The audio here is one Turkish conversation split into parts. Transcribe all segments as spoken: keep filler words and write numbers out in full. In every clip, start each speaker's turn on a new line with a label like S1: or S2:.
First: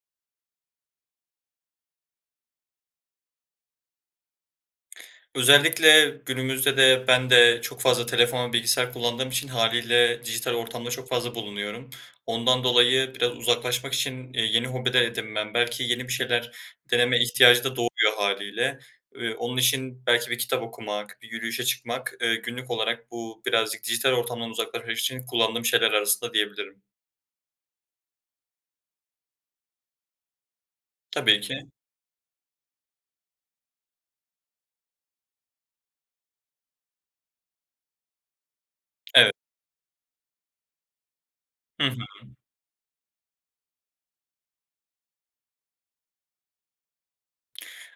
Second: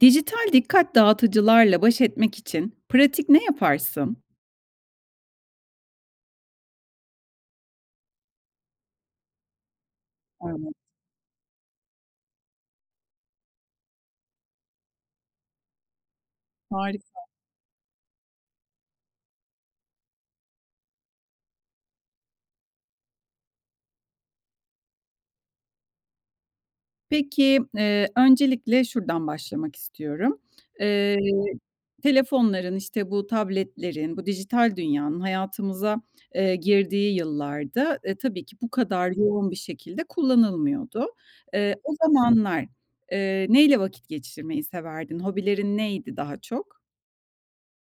S1: Dijital dikkat dağıtıcılarla baş etmek için pratik ne yaparsın?
S2: Özellikle günümüzde de ben de çok fazla telefon, bilgisayar kullandığım için hâliyle dijital
S1: Anladım.
S2: ortamda çok fazla bulunuyorum. Ondan dolayı biraz uzaklaşmak için, iii, yeni hobi de edinmem belki yeni bir şeyler
S1: Harika.
S2: deneme ihtiyacı da doğuyor hâliyle. Eee, onun için belki bir kitap okumak, bir yürüyüşe çıkmak, eee, günlük olarak bu birazcık dijital ortamdan uzaklaşmak için kullandığım şeyler arasında diyebilirim.
S1: Peki, ııı, öncelikle şuradan başlamak istiyorum. Eee,
S2: Tabii ki.
S1: telefonların işte bu tabletlerin, bu dijital dünyanın hayatımıza, eee, girdiği yıllarda tabii ki bu kadar
S2: Evet.
S1: yoğun bir şekilde kullanılmıyordu. Eee,
S2: Hı
S1: o
S2: hı.
S1: zamanlar, eee, neyle vakit geçirmeyi severdin? Hobilerin neydi daha çok?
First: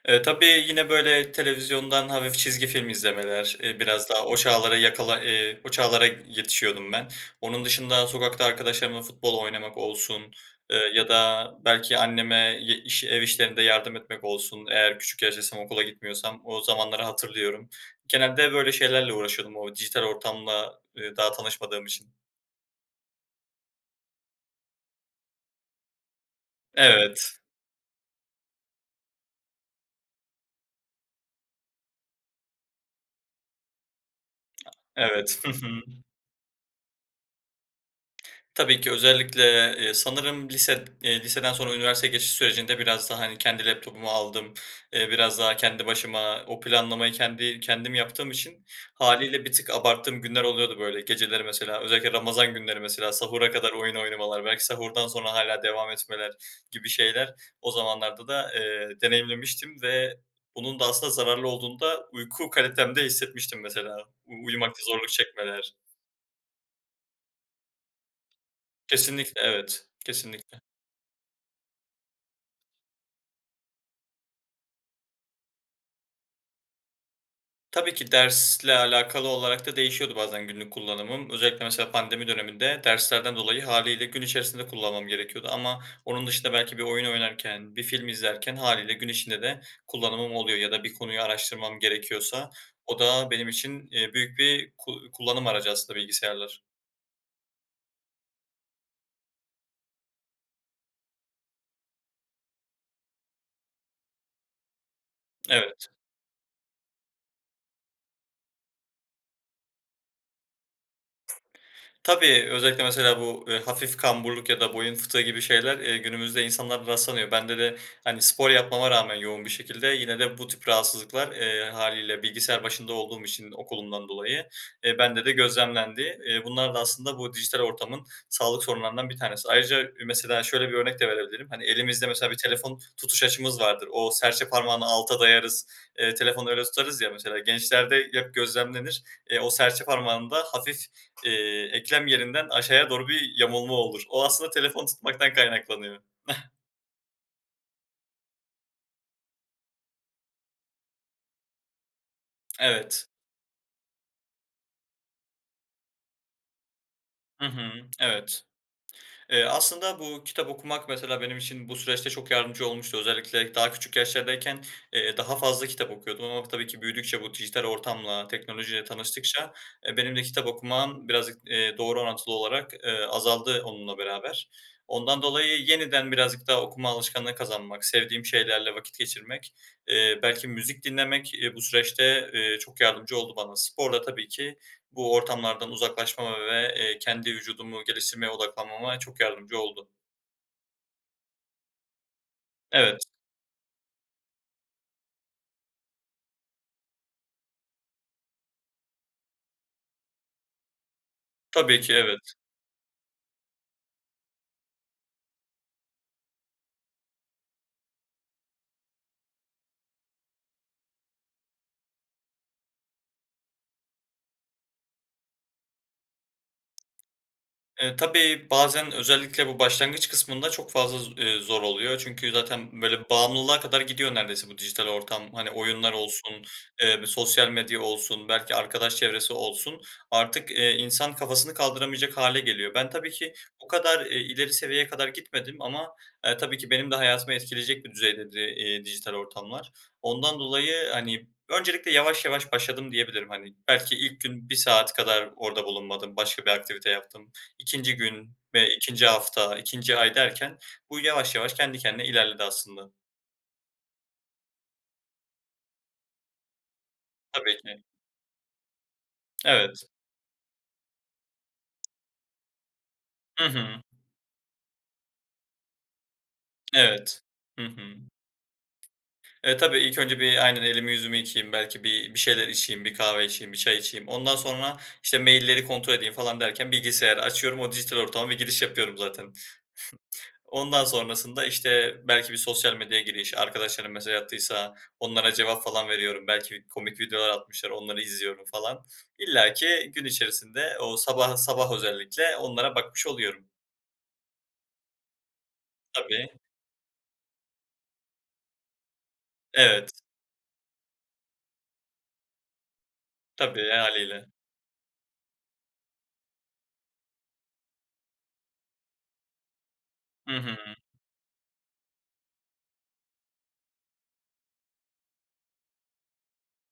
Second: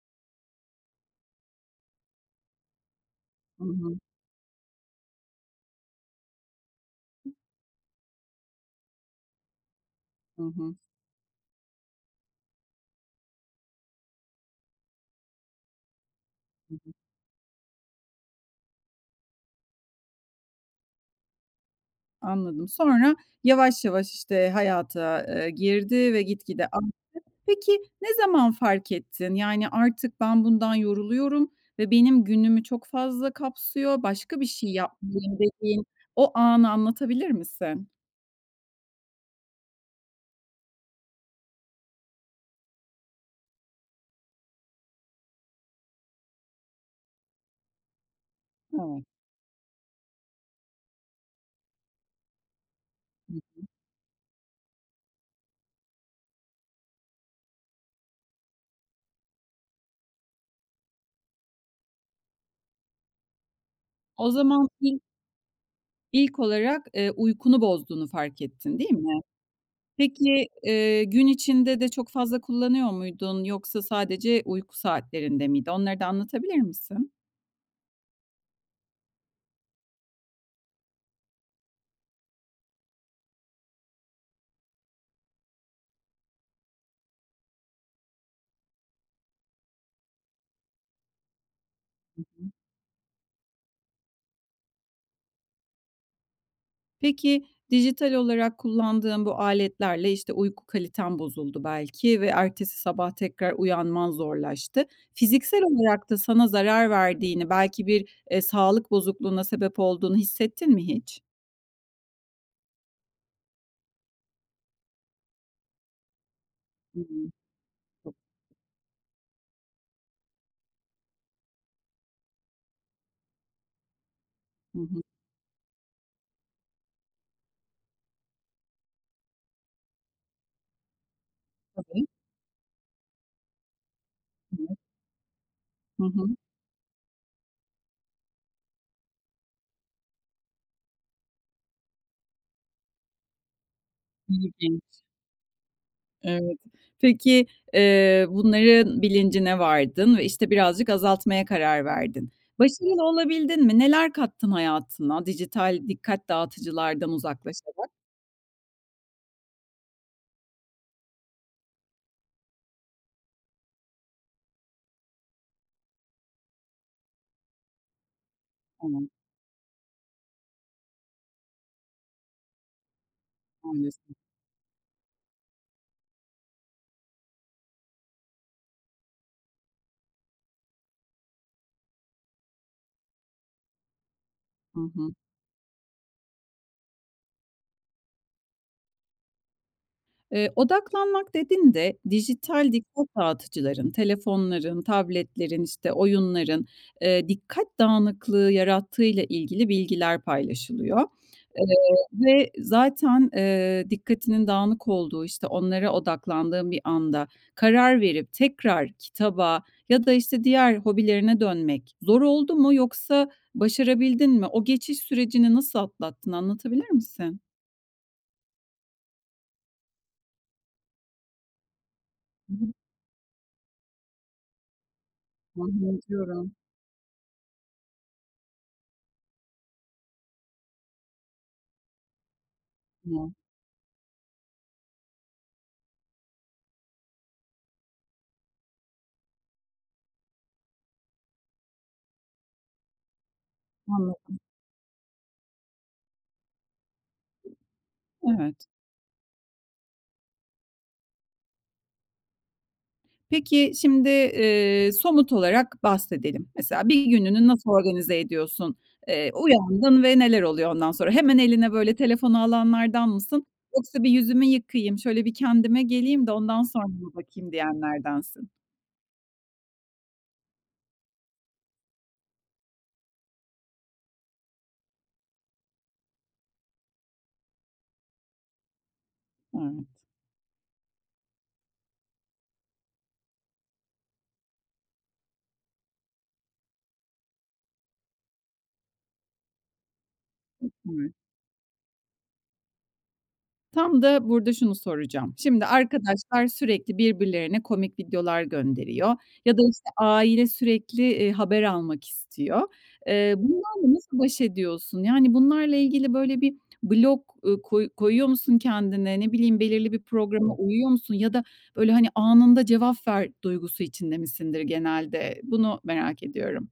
S2: Eee, tabii yine böyle televizyondan hafif çizgi film izlemeler,
S1: Hı
S2: eee,
S1: hı.
S2: biraz daha o çağlara yakala ııı, o çağlara yetişiyordum ben. Onun dışında sokakta arkadaşlarımla futbol oynamak olsun,
S1: Hı hı.
S2: eee, ya da belki anneme ye iş ev işlerinde yardım etmek olsun eğer küçük yaştaysam, okula gitmiyorsam, o
S1: Hı hı.
S2: zamanları hatırlıyorum. Genelde böyle şeylerle uğraşıyordum o dijital ortamla, eee, daha tanışmadığım için.
S1: Anladım. Sonra yavaş, yavaş işte hayata, ııı, girdi ve gitgide arttı.
S2: Evet.
S1: Peki, ne zaman fark ettin? Yani: "Artık ben bundan yoruluyorum ve benim günümü çok fazla kapsıyor, başka bir şey yapmalıyım."
S2: Evet. Hı hı.
S1: dediğin o anı anlatabilir misin?
S2: Tabii ki. Özellikle e eee, sanırım lise, eee, liseden sonra üniversiteye geçiş sürecinde biraz da, hani, kendi laptopumu aldım, eee, biraz daha kendi başıma o planlamayı kendi kendim yaptığım için
S1: Evet.
S2: hâliyle bir tık abarttığım günler oluyordu böyle. Geceleri mesela özellikle Ramazan günleri mesela
S1: Hı
S2: sahura
S1: hı.
S2: kadar oyun oynamalar, belki sahurdan sonra hâlâ devam etmeler gibi şeyler o zamanlarda da, eee, deneyimlemiştim ve bunun da aslında zararlı olduğunu da uyku kalitemde hissetmiştim mesela.
S1: O
S2: U
S1: zaman
S2: uyumakta
S1: ilk
S2: zorluk çekmeler.
S1: ilk olarak, eee, uykunu bozduğunu fark ettin, değil mi?
S2: Kesinlikle, evet.
S1: Peki,
S2: Kesinlikle.
S1: eee, gün içinde de çok fazla kullanıyor muydun yoksa sadece uyku saatlerinde miydi? Onları da anlatabilir misin?
S2: Tabii ki. Dersle alakalı olarak da değişiyordu bazen günlük kullanımım. Özellikle mesela pandemi döneminde derslerden dolayı hâliyle gün içerisinde kullanmam gerekiyordu ama onun dışında belki bir oyun oynarken, bir film izlerken hâliyle gün içinde de kullanımım oluyor. Ya da bir konuyu araştırmam
S1: Hı hı.
S2: gerekiyorsa o da benim için, eee, büyük bir ku kullanım aracı aslında bilgisayarlar.
S1: Peki dijital olarak kullandığın bu aletlerle, işte, uyku kaliten bozuldu belki ve ertesi sabah tekrar uyanman zorlaştı. Fiziksel
S2: Evet.
S1: olarak da sana zarar verdiğini, belki bir, eee, sağlık bozukluğuna sebep olduğunu hissettin mi hiç?
S2: Tabii, özellikle mesela bu, eee, hafif kamburluk ya da boyun fıtığı gibi şeyler, eee, günümüzde insanlarda rastlanıyor. Bende de, hani, spor
S1: [unintelligible]
S2: yapmama rağmen yoğun bir şekilde yine de bu tip rahatsızlıklar, eee, hâliyle bilgisayar başında olduğum için okulumdan dolayı,
S1: Hı
S2: eee,
S1: hı.
S2: bende de gözlemlendi. Eee, bunlar da aslında bu dijital ortamın sağlık sorunlarından bir tanesi. Ayrıca ü mesela şöyle bir örnek de verebilirim: Hani,
S1: Tabii.
S2: elimizde mesela bir telefon tutuş açımız vardır. O serçe
S1: [unintelligible]
S2: parmağını alta dayarız,
S1: Hı
S2: eee,
S1: hı.
S2: telefonu öyle tutarız ya mesela. Gençlerde hep gözlemlenir. Eee, o serçe parmağında hafif eee, eklem yerinden aşağıya doğru bir yamulma olur. O aslında
S1: İlginç.
S2: telefonu tutmaktan kaynaklanıyor.
S1: Evet. Peki eee, bunların bilincine vardın ve, işte, birazcık azaltmaya karar verdin. Başarılı
S2: Evet.
S1: olabildin mi? Neler kattın hayatına dijital dikkat dağıtıcılardan
S2: Hı hı,
S1: uzaklaşarak?
S2: evet. Eee, aslında bu kitap okumak mesela benim için bu süreçte çok yardımcı olmuştu. Özellikle daha küçük yaşlardayken, eee, daha fazla kitap okuyordum ama tabii ki büyüdükçe, bu dijital ortamla, teknolojiyle
S1: Tamam.
S2: tanıştıkça, e, benim de kitap okumam birazcık, eee, doğru orantılı olarak, eee, azaldı onunla
S1: [unintelligible]
S2: beraber. Ondan dolayı yeniden birazcık daha okuma alışkanlığı kazanmak, sevdiğim şeylerle vakit geçirmek, eee, belki müzik dinlemek, eee, bu süreçte, eee, çok yardımcı oldu bana. Spor da tabii ki
S1: Hı hı.
S2: bu ortamlardan uzaklaşmama ve, eee, kendi vücudumu geliştirmeye odaklanmama çok yardımcı oldu.
S1: Eee, odaklanmak dedin de dijital
S2: Evet.
S1: dikkat dağıtıcıların, telefonların, tabletlerin, işte, oyunların, eee, dikkat dağınıklığı yarattığıyla ilgili bilgiler paylaşılıyor. Eee,
S2: Tabii ki evet.
S1: ve zaten, eee, dikkatinin dağınık olduğu, işte, onlara odaklandığın bir anda karar verip tekrar kitaba ya da, işte, diğer hobilerine dönmek zor oldu mu yoksa başarabildin mi? O geçiş sürecini nasıl atlattın, anlatabilir misin?
S2: E, tabii, bazen özellikle bu başlangıç kısmında çok fazla z eee, zor oluyor çünkü
S1: Hı hı.
S2: zaten böyle bağımlılığa kadar gidiyor neredeyse bu dijital ortam. Hani, oyunlar
S1: Tahmin
S2: olsun,
S1: ediyorum.
S2: eee, bir sosyal medya olsun, belki arkadaş çevresi olsun; artık, eee, insan kafasını kaldıramayacak hâle geliyor. Ben tabii ki
S1: [unintelligible]
S2: bu kadar, eee, ileri seviyeye kadar gitmedim ama, e, tabii ki benim de hayatımı etkileyecek bir düzeydeydi, eee, dijital ortamlar. Ondan dolayı, hani, öncelikle yavaş yavaş başladım diyebilirim. Hani, belki ilk
S1: Anladım.
S2: gün bir saat kadar orada bulunmadım başka bir aktivite yaptım. ikinci gün
S1: Evet.
S2: ve ikinci hafta, ikinci ay derken bu yavaş yavaş kendi kendine ilerledi aslında.
S1: Peki, şimdi, eee, somut olarak bahsedelim. Mesela bir gününü
S2: Tabii
S1: nasıl
S2: ki.
S1: organize ediyorsun? Eee,
S2: Evet.
S1: uyandın ve neler oluyor ondan sonra? Hemen eline böyle telefonu alanlardan
S2: Hı
S1: mısın?
S2: hı.
S1: Yoksa bir yüzümü yıkayayım, şöyle bir kendime geleyim de ondan sonra bir
S2: Evet.
S1: bakayım
S2: Hı hı.
S1: diyenlerdensin.
S2: E, tabii ilk önce bir aynen elimi, yüzümü yıkayayım belki bir bir şeyler içeyim, bir kahve içeyim, bir çay içeyim. Ondan sonra, işte, mail'leri kontrol edeyim falan derken bilgisayarı açıyorum, o dijital ortama bir giriş yapıyorum zaten.
S1: Evet.
S2: Ondan sonrasında, işte, belki bir sosyal medyaya giriş, arkadaşlarım mesaj attıysa onlara cevap falan veriyorum. Belki bir komik videolar atmışlar, onları izliyorum falan. İllaki gün içerisinde o
S1: Süper.
S2: sabah sabah özellikle onlara bakmış oluyorum.
S1: Tam da burada şunu soracağım: Şimdi,
S2: Tabii.
S1: arkadaşlar sürekli birbirlerine komik videolar gönderiyor ya da, işte,
S2: Evet.
S1: aile sürekli, eee, haber almak istiyor. Eee,
S2: Tabii. E,
S1: bunlarla nasıl
S2: hâliyle.
S1: baş ediyorsun? Yani bunlarla ilgili, böyle, bir blok, ııı, koy koyuyor musun kendine? Ne bileyim, belirli bir
S2: Hı
S1: programa
S2: hı.
S1: uyuyor musun ya da, böyle, hani, "Anında cevap ver." duygusu içinde misindir genelde? Bunu merak ediyorum.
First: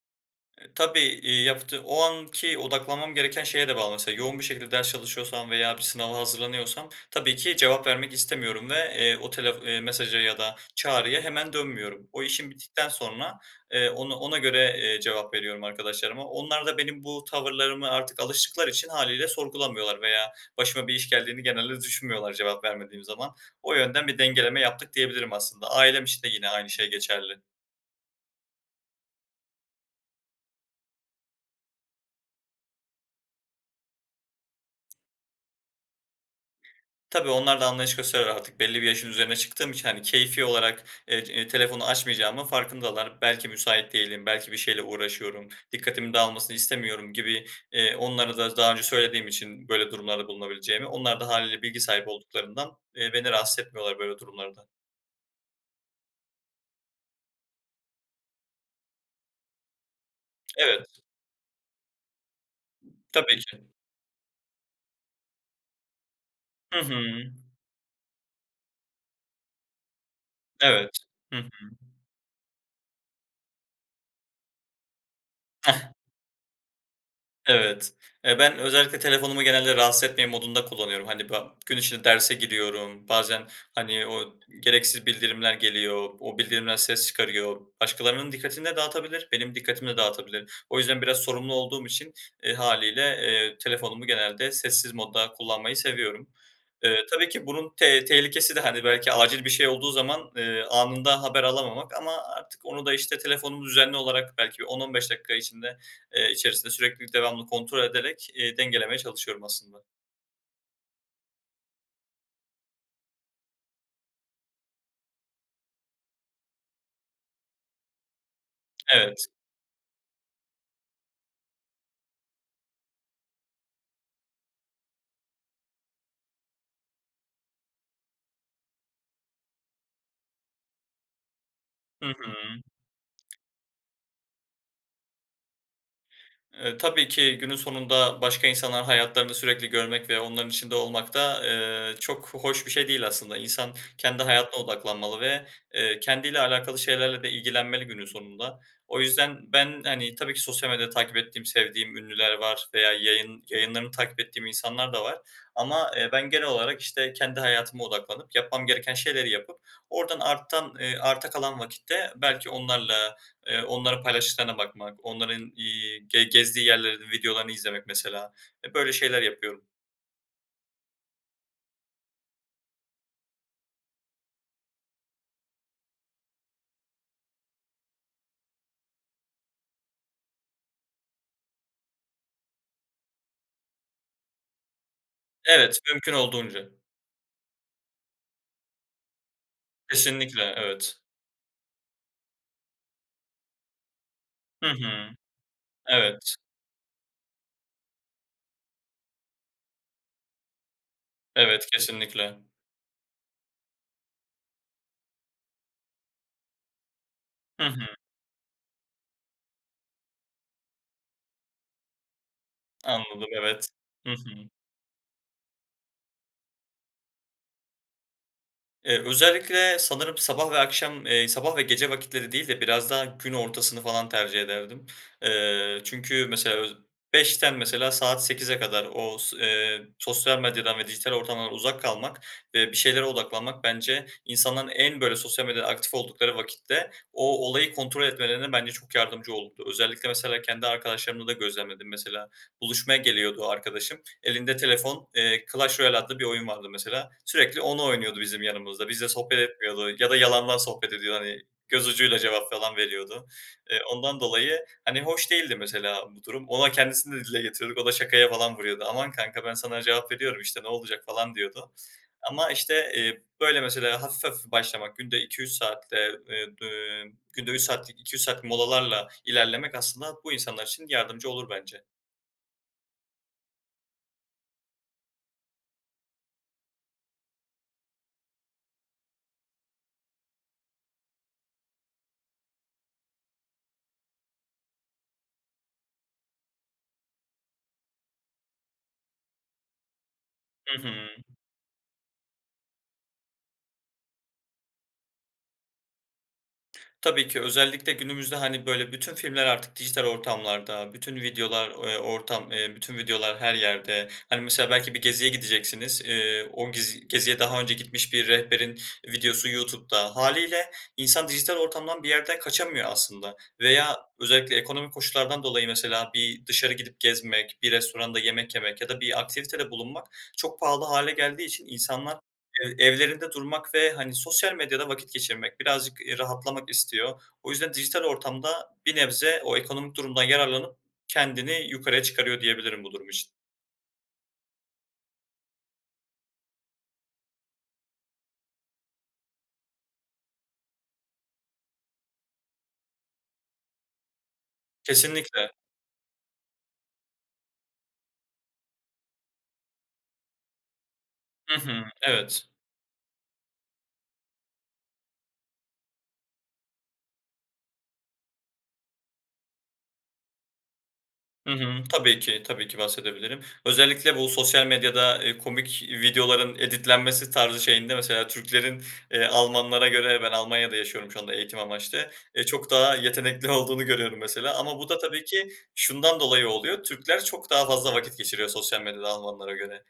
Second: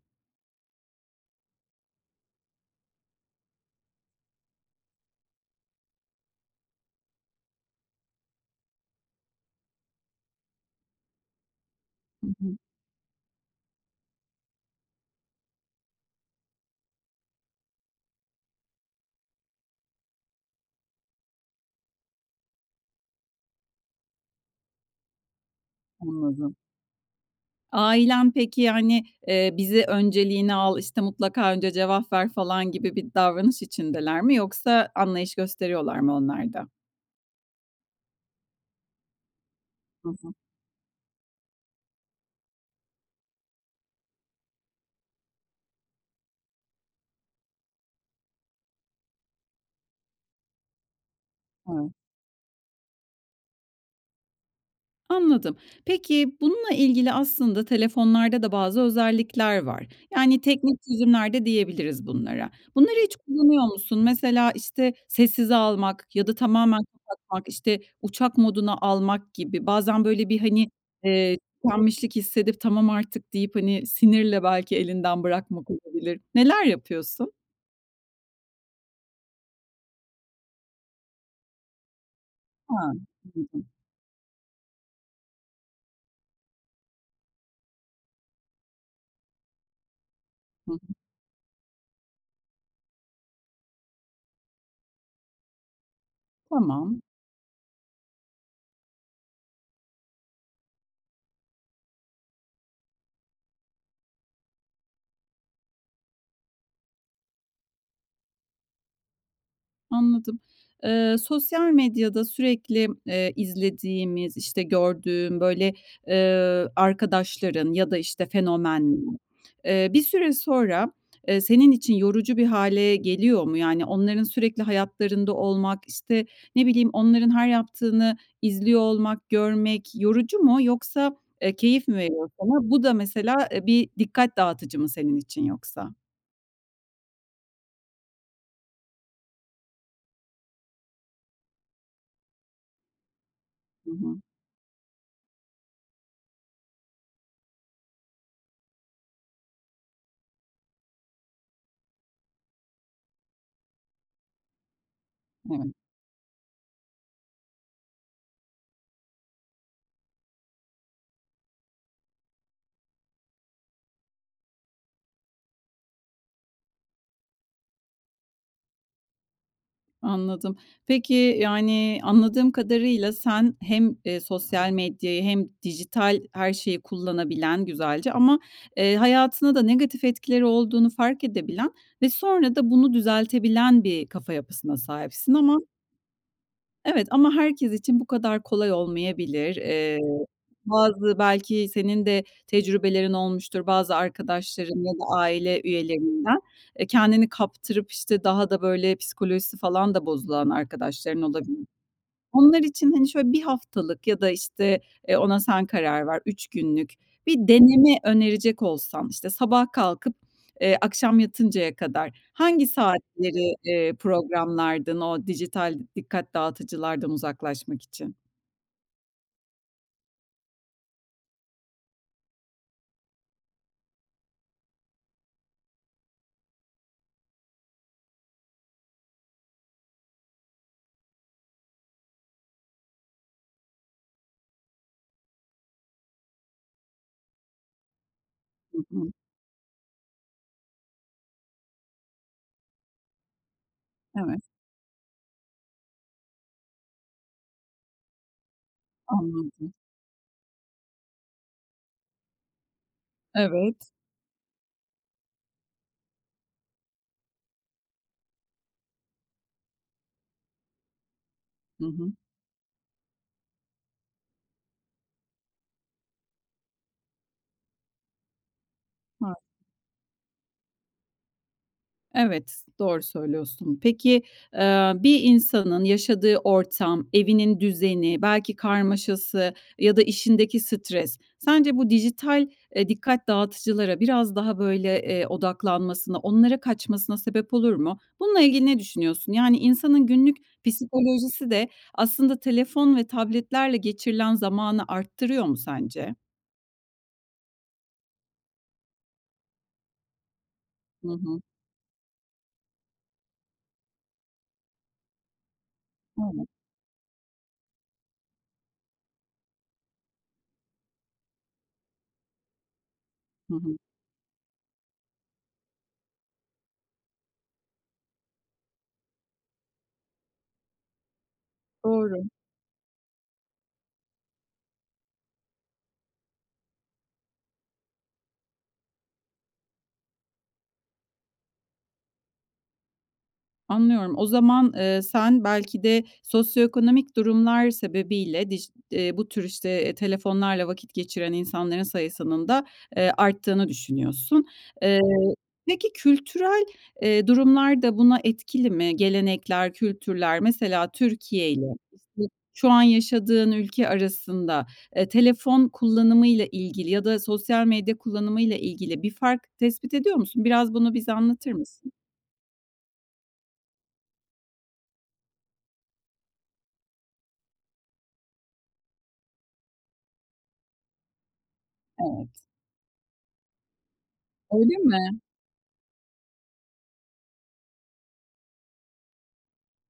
S2: E, tabii. İii, yaptığ o anki odaklanmam gereken şeye de bağlı. Mesela, yoğun bir şekilde ders çalışıyorsam veya bir sınava hazırlanıyorsam tabii ki cevap vermek istemiyorum ve, eee, o telef iii, mesaja ya da çağrıya hemen dönmüyorum. O
S1: Hı
S2: işim
S1: hı.
S2: bittikten sonra, eee, onu ona göre, eee, cevap veriyorum arkadaşlarıma. Onlar da benim bu tavırlarıma artık alıştıkları için hâliyle sorgulamıyorlar veya başıma bir iş geldiğini genelde düşünmüyorlar cevap vermediğim zaman. O yönden bir dengeleme yaptık diyebilirim aslında. Ailem için de yine
S1: Anladım.
S2: aynı şey geçerli.
S1: Ailen peki, yani, eee, "Bizi önceliğine al. İşte, mutlaka önce cevap ver." falan gibi bir davranış içindeler mi yoksa anlayış gösteriyorlar mı onlar da?
S2: Tabii, onlar da anlayış gösteriyorlar artık, belli bir yaşın üzerine çıktığım için. Hani,
S1: Hı hı.
S2: keyfi olarak, eee, eee, telefonu açmayacağımın farkındalar. Belki müsait değilim, belki bir şeyle uğraşıyorum, dikkatimin dağılmasını istemiyorum gibi. Eee, onlara da daha önce söylediğim için böyle durumlarda bulunabileceğimi, onlar da hâliyle bilgi
S1: Evet.
S2: sahibi olduklarından, eee, beni rahatsız etmiyorlar, böyle durumlarda.
S1: Anladım. Peki, bununla ilgili aslında telefonlarda da bazı özellikler var. Yani, teknik
S2: Evet.
S1: çözümler de diyebiliriz bunlara. Bunları hiç
S2: Tabii
S1: kullanıyor
S2: ki.
S1: musun? Mesela, işte, sessize almak ya da
S2: Hı
S1: tamamen
S2: hı.
S1: kapatmak, işte, uçak moduna almak gibi. Bazen, böyle, bir, hani,
S2: Evet.
S1: eee,
S2: Hı hı.
S1: tükenmişlik hissedip, tamam artık deyip, hani, sinirle belki elinden bırakmak olabilir. Neler yapıyorsun?
S2: Evet. E, ben özellikle telefonumu genelde, ”Rahatsız etmeyin” modunda kullanıyorum. Hani, ba gün içinde derse
S1: Hıı.
S2: giriyorum, bazen,
S1: Anladım.
S2: hani, o gereksiz bildirimler geliyor, o bildirimler ses çıkarıyor. Başkalarının dikkatini de dağıtabilir, benim dikkatimi de dağıtabilir.
S1: Hı
S2: O
S1: hı.
S2: yüzden biraz sorumlu olduğum için e, hâliyle, eee, telefonumu genelde sessiz modda kullanmayı seviyorum.
S1: Tamam.
S2: E, tabii ki bunun te tehlikesi de, hani, belki acil bir şey olduğu zaman, ııı, anında haber alamamak ama artık onu da, işte, telefonumu düzenli olarak belki bir on on beş dakika, eee, içinde içerisinde sürekli devamlı kontrol ederek, eee, dengelemeye çalışıyorum aslında.
S1: Anladım. Eee, sosyal medyada sürekli, eee, izlediğimiz, işte, gördüğün, böyle, eee, arkadaşların ya da, işte, fenomen.
S2: Evet.
S1: Eee, bir süre sonra, eee, senin için yorucu bir hâle geliyor mu? Yani, onların sürekli hayatlarında olmak, işte, ne bileyim, onların her yaptığını izliyor olmak, görmek yorucu mu yoksa, eee, keyif mi
S2: Hı
S1: veriyor
S2: hı.
S1: sana? Bu da, mesela, bir dikkat dağıtıcı mı senin için yoksa?
S2: E, tabii ki günün sonunda, başka insanların hayatlarını sürekli görmek ve onların içinde olmak da, ııı, çok hoş bir şey değil, aslında. İnsan
S1: Hı hı.
S2: kendi hayatına odaklanmalı ve, eee, kendiyle alakalı şeylerle de ilgilenmeli günün sonunda. O yüzden ben, hani, tabii ki, sosyal medyada takip ettiğim sevdiğim ünlüler var veya yayın yayınlarını takip ettiğim insanlar da var
S1: Evet.
S2: ama, eee, ben genel olarak, işte, kendi hayatıma odaklanıp yapmam gereken şeyleri yapıp oradan artan eee, arta kalan vakitte belki onlarla, eee, onların paylaştıklarına bakmak, onların, iii, ge gezdiği yerlerin videolarını izlemek, mesela. E, böyle şeyler yapıyorum.
S1: Anladım. Peki, yani anladığım kadarıyla sen hem, ııı, sosyal medyayı hem dijital her şeyi kullanabilen güzelce ama, eee, hayatına da negatif etkileri olduğunu fark edebilen ve sonra da bunu düzeltebilen bir kafa yapısına sahipsin ama
S2: Evet, mümkün olduğunca.
S1: Evet ama herkes için bu kadar kolay olmayabilir. Eee
S2: Kesinlikle, evet.
S1: bazı belki senin de tecrübelerin olmuştur bazı
S2: Hı
S1: arkadaşların ya da
S2: hı.
S1: aile
S2: Evet.
S1: üyelerinden. Eee, kendini kaptırıp, işte, daha da böyle psikolojisi falan da bozulan arkadaşların olabil
S2: Evet, kesinlikle.
S1: Onlar için hani şöyle bir haftalık ya da, işte, eee, ona sen karar ver, üç günlük bir
S2: Hı hı.
S1: deneme önerecek olsan, işte, sabah kalkıp, ııı, akşam yatıncaya kadar... Hangi
S2: Anladım
S1: saatleri,
S2: evet.
S1: eee,
S2: Hı hı.
S1: programlardın o dijital dikkat dağıtıcılardan uzaklaşmak için?
S2: Eee, özellikle sanırım sabah ve akşam, eee, sabah ve gece vakitleri değil de biraz daha gün ortasını falan tercih ederdim. Eee, çünkü mesela ö beş'ten mesela saat sekize kadar o s eee, sosyal medyadan ve dijital ortamdan uzak kalmak ve bir şeylere odaklanmak bence insanların en, böyle, sosyal medyada aktif oldukları vakitte o olayı kontrol etmelerine bence
S1: Hı
S2: çok
S1: hı.
S2: yardımcı olurdu. Özellikle, mesela kendi arkadaşlarımda da gözlemledim. Mesela buluşmaya geliyordu arkadaşım
S1: Evet.
S2: elinde telefon, eee, "Clash Royale" adlı bir oyun vardı mesela sürekli onu oynuyordu bizim yanımızda, bizimle sohbet
S1: Anladım.
S2: etmiyordu ya da yalandan sohbet ediyor hani göz ucuyla cevap falan veriyordu.
S1: Evet.
S2: Eee, ondan dolayı, hani, hoş değildi mesela bu durum, ona, kendisine de dile getiriyorduk o da şakaya falan vuruyordu. "Aman kanka ben sana cevap veriyorum işte ne olacak?" falan diyordu
S1: Hı hı.
S2: ama, işte, iii, böyle, mesela hafif, hafif başlamak günde iki üç saatte, eee, d emm, günde üç saatlik, iki üç saat molalarla
S1: [unintelligible]
S2: ilerlemek aslında bu insanlar için yardımcı olur bence.
S1: Evet, doğru söylüyorsun. Peki, aaa, bir insanın yaşadığı ortam, evinin düzeni, belki karmaşası ya da işindeki stres, sence bu dijital, eee, dikkat dağıtıcılara biraz daha böyle, eee, odaklanmasına, onlara kaçmasına sebep olur mu? Bununla ilgili ne düşünüyorsun? Yani insanın günlük
S2: Hı hı.
S1: psikolojisi de aslında telefon ve tabletlerle geçirilen zamanı arttırıyor mu sence?
S2: Tabii ki özellikle günümüzde, hani, böyle, bütün filmler artık dijital ortamlarda,
S1: Hı
S2: bütün
S1: hı.
S2: videolar, eee, ortam, eee, bütün videolar her yerde. Hani, mesela belki bir geziye gideceksiniz,
S1: Evet.
S2: eee, o gezi geziye daha önce gitmiş bir rehberin videosu YouTube'da. Hâliyle insan dijital ortamdan bir yerde kaçamıyor aslında
S1: Hı hı.
S2: veya özellikle ekonomik koşullardan dolayı mesela bir dışarı gidip gezmek, bir restoranda yemek yemek ya da bir aktivitede bulunmak çok pahalı hâle geldiği için insanlar
S1: Doğru.
S2: ev evlerinde durmak ve, hani, sosyal medyada vakit geçirmek, birazcık, eee, rahatlamak istiyor. O yüzden dijital ortamda bir nebze o ekonomik durumdan yararlanıp kendini yukarıya çıkarıyor diyebilirim bu durum için.
S1: Anlıyorum. O zaman, eee, sen belki de sosyoekonomik durumlar sebebiyle dij eee, bu tür işte, eee, telefonlarla vakit geçiren insanların sayısının da, eee, arttığını düşünüyorsun. Eee,
S2: Kesinlikle.
S1: peki, kültürel, eee, durumlar da buna etkili mi? Gelenekler, kültürler mesela
S2: Hı
S1: Türkiye'yle,
S2: hı.
S1: işte,
S2: Evet.
S1: şu an yaşadığın ülke arasında, eee, telefon kullanımıyla ilgili ya da sosyal medya kullanımıyla ilgili bir fark tespit ediyor musun? Biraz bunu bize
S2: Hı
S1: anlatır
S2: hı.
S1: mısın?
S2: Tabii ki, tabii ki bahsedebilirim. Özellikle bu sosyal medyada, eee, komik videoların editlenmesi tarzı şeyinde mesela Türklerin, eee, Almanlara göre, ben Almanya'da yaşıyorum şu anda eğitim amaçlı,
S1: Evet.
S2: eee, çok daha yetenekli olduğunu görüyorum mesela.
S1: Öyle
S2: Ama bu da
S1: mi?
S2: tabii ki şundan dolayı oluyor, Türkler çok daha fazla vakit geçiriyor sosyal medyada Almanlara göre.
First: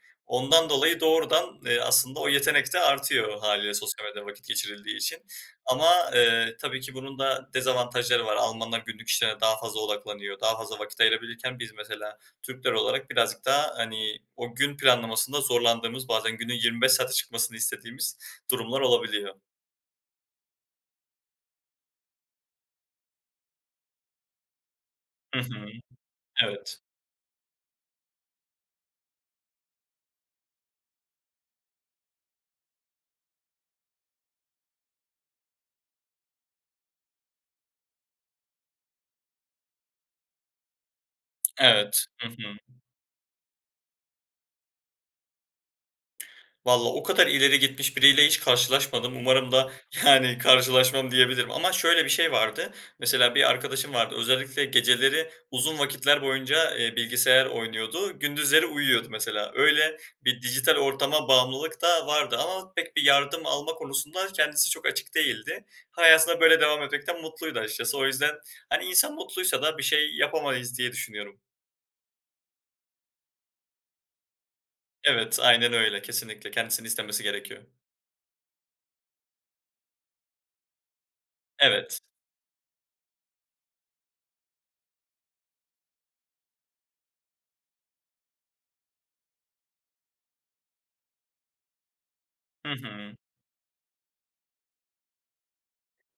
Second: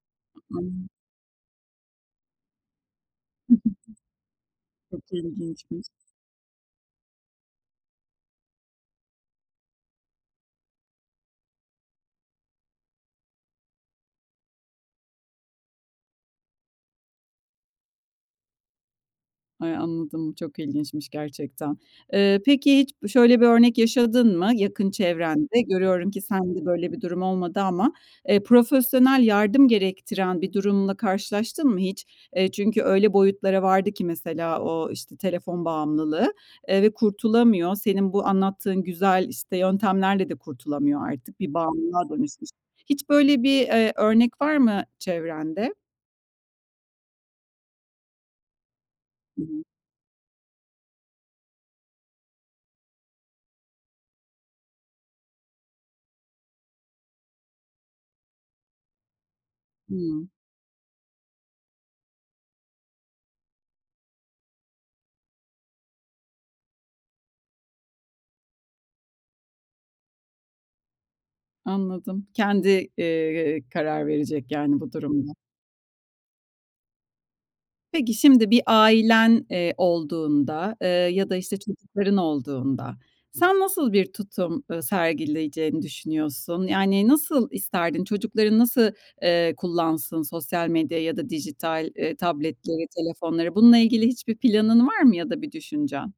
S1: Hıı.
S2: Ondan dolayı doğrudan, eee, aslında o yetenek de artıyor hâliyle sosyal medyada vakit geçirildiği
S1: Çok
S2: için
S1: ilginçmiş.
S2: ama, eee, tabii ki bunun da dezavantajları var. Almanlar günlük işlerine daha fazla odaklanıyor. Daha fazla vakit ayırabilirken biz mesela Türkler olarak birazcık daha, hani, o gün planlamasında zorlandığımız, bazen günün yirmi beş saate çıkmasını istediğimiz durumlar olabiliyor.
S1: Ay anladım, çok ilginçmiş gerçekten. Eee, peki hiç şöyle bir örnek yaşadın mı yakın
S2: Hı
S1: çevrende?
S2: hı.
S1: Görüyorum ki sen de
S2: Evet.
S1: böyle bir durum olmadı ama, eee, profesyonel yardım gerektiren bir durumla karşılaştın mı hiç? Eee, çünkü öyle boyutlara vardı ki mesela o, işte, telefon bağımlılığı, eee, ve kurtulamıyor. Senin bu anlattığın güzel, işte, yöntemlerle de kurtulamıyor artık, bir
S2: Evet.
S1: bağımlılığa
S2: Hı
S1: dönüşmiş.
S2: hı.
S1: Hiç böyle bir, eee, örnek var mı çevrende?
S2: Valla, o kadar ileri gitmiş biriyle hiç karşılaşmadım.
S1: Hı
S2: Umarım
S1: hı.
S2: da yani karşılaşmam, diyebilirim ama şöyle bir şey vardı. Mesela bir arkadaşım vardı. Özellikle geceleri uzun vakitler boyunca, eee, bilgisayar oynuyordu. Gündüzleri uyuyordu mesela. Öyle
S1: Hıı.
S2: bir dijital ortama bağımlılık da vardı ama pek bir yardım alma konusunda kendisi çok açık değildi. Hayatına böyle devam ederek mutluydu açıkçası. O yüzden hani insan mutluysa da bir şey yapamayız diye düşünüyorum.
S1: Anladım. Kendi, eee, karar verecek, yani bu durumda.
S2: Evet, aynen öyle, kesinlikle. Kendisini istemesi gerekiyor.
S1: Peki, şimdi bir ailen, eee, olduğunda, eee, ya da işte
S2: Evet.
S1: çocukların olduğunda; sen nasıl bir tutum, eee, sergileyeceğini düşünüyorsun, yani nasıl isterdin; çocukların nasıl, eee, kullansın sosyal medyayı da dijital, eee,
S2: Hı
S1: tabletleri,
S2: hı.
S1: telefonları? Bununla ilgili hiçbir planın var mı ya da bir düşüncen?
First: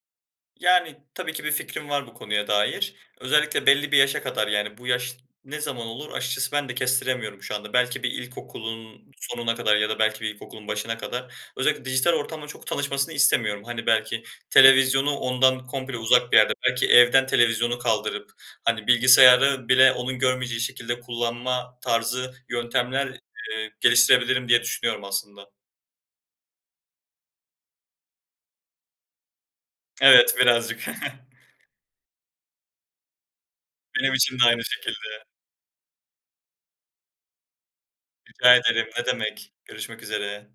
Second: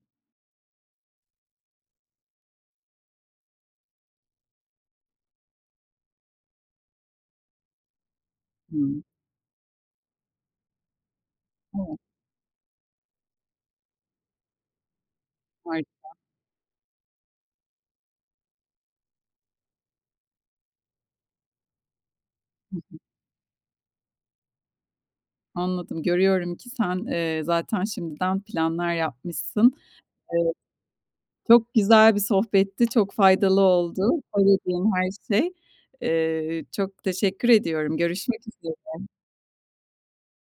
S2: Yani, tabii ki bir fikrim var bu konuya dair. Özellikle belli bir yaşa kadar, yani, bu yaş ne zaman olur açıkçası ben de kestiremiyorum şu anda. Belki bir ilkokulun
S1: Hıı.
S2: sonuna kadar ya da belki bir ilkokulun başına kadar. Özellikle
S1: Evet.
S2: dijital ortamla çok tanışmasını istemiyorum. Hani, belki televizyonu ondan komple
S1: Harika.
S2: uzak bir yerde, belki evden televizyonu kaldırıp, hani, bilgisayarı bile onun görmeyeceği şekilde kullanma tarzı
S1: Hı hı.
S2: yöntemler, eee, geliştirebilirim diye düşünüyorum aslında.
S1: Anladım, görüyorum ki sen, eee, zaten şimdiden planlar yapmışsın.
S2: Evet,
S1: Eee,
S2: birazcık.
S1: çok güzel bir sohbetti, çok faydalı
S2: Benim
S1: oldu
S2: için de aynı
S1: söylediğin her
S2: şekilde.
S1: şey. Eee, çok teşekkür ediyorum, görüşmek
S2: Rica ederim, ne
S1: üzere.
S2: demek. Görüşmek üzere.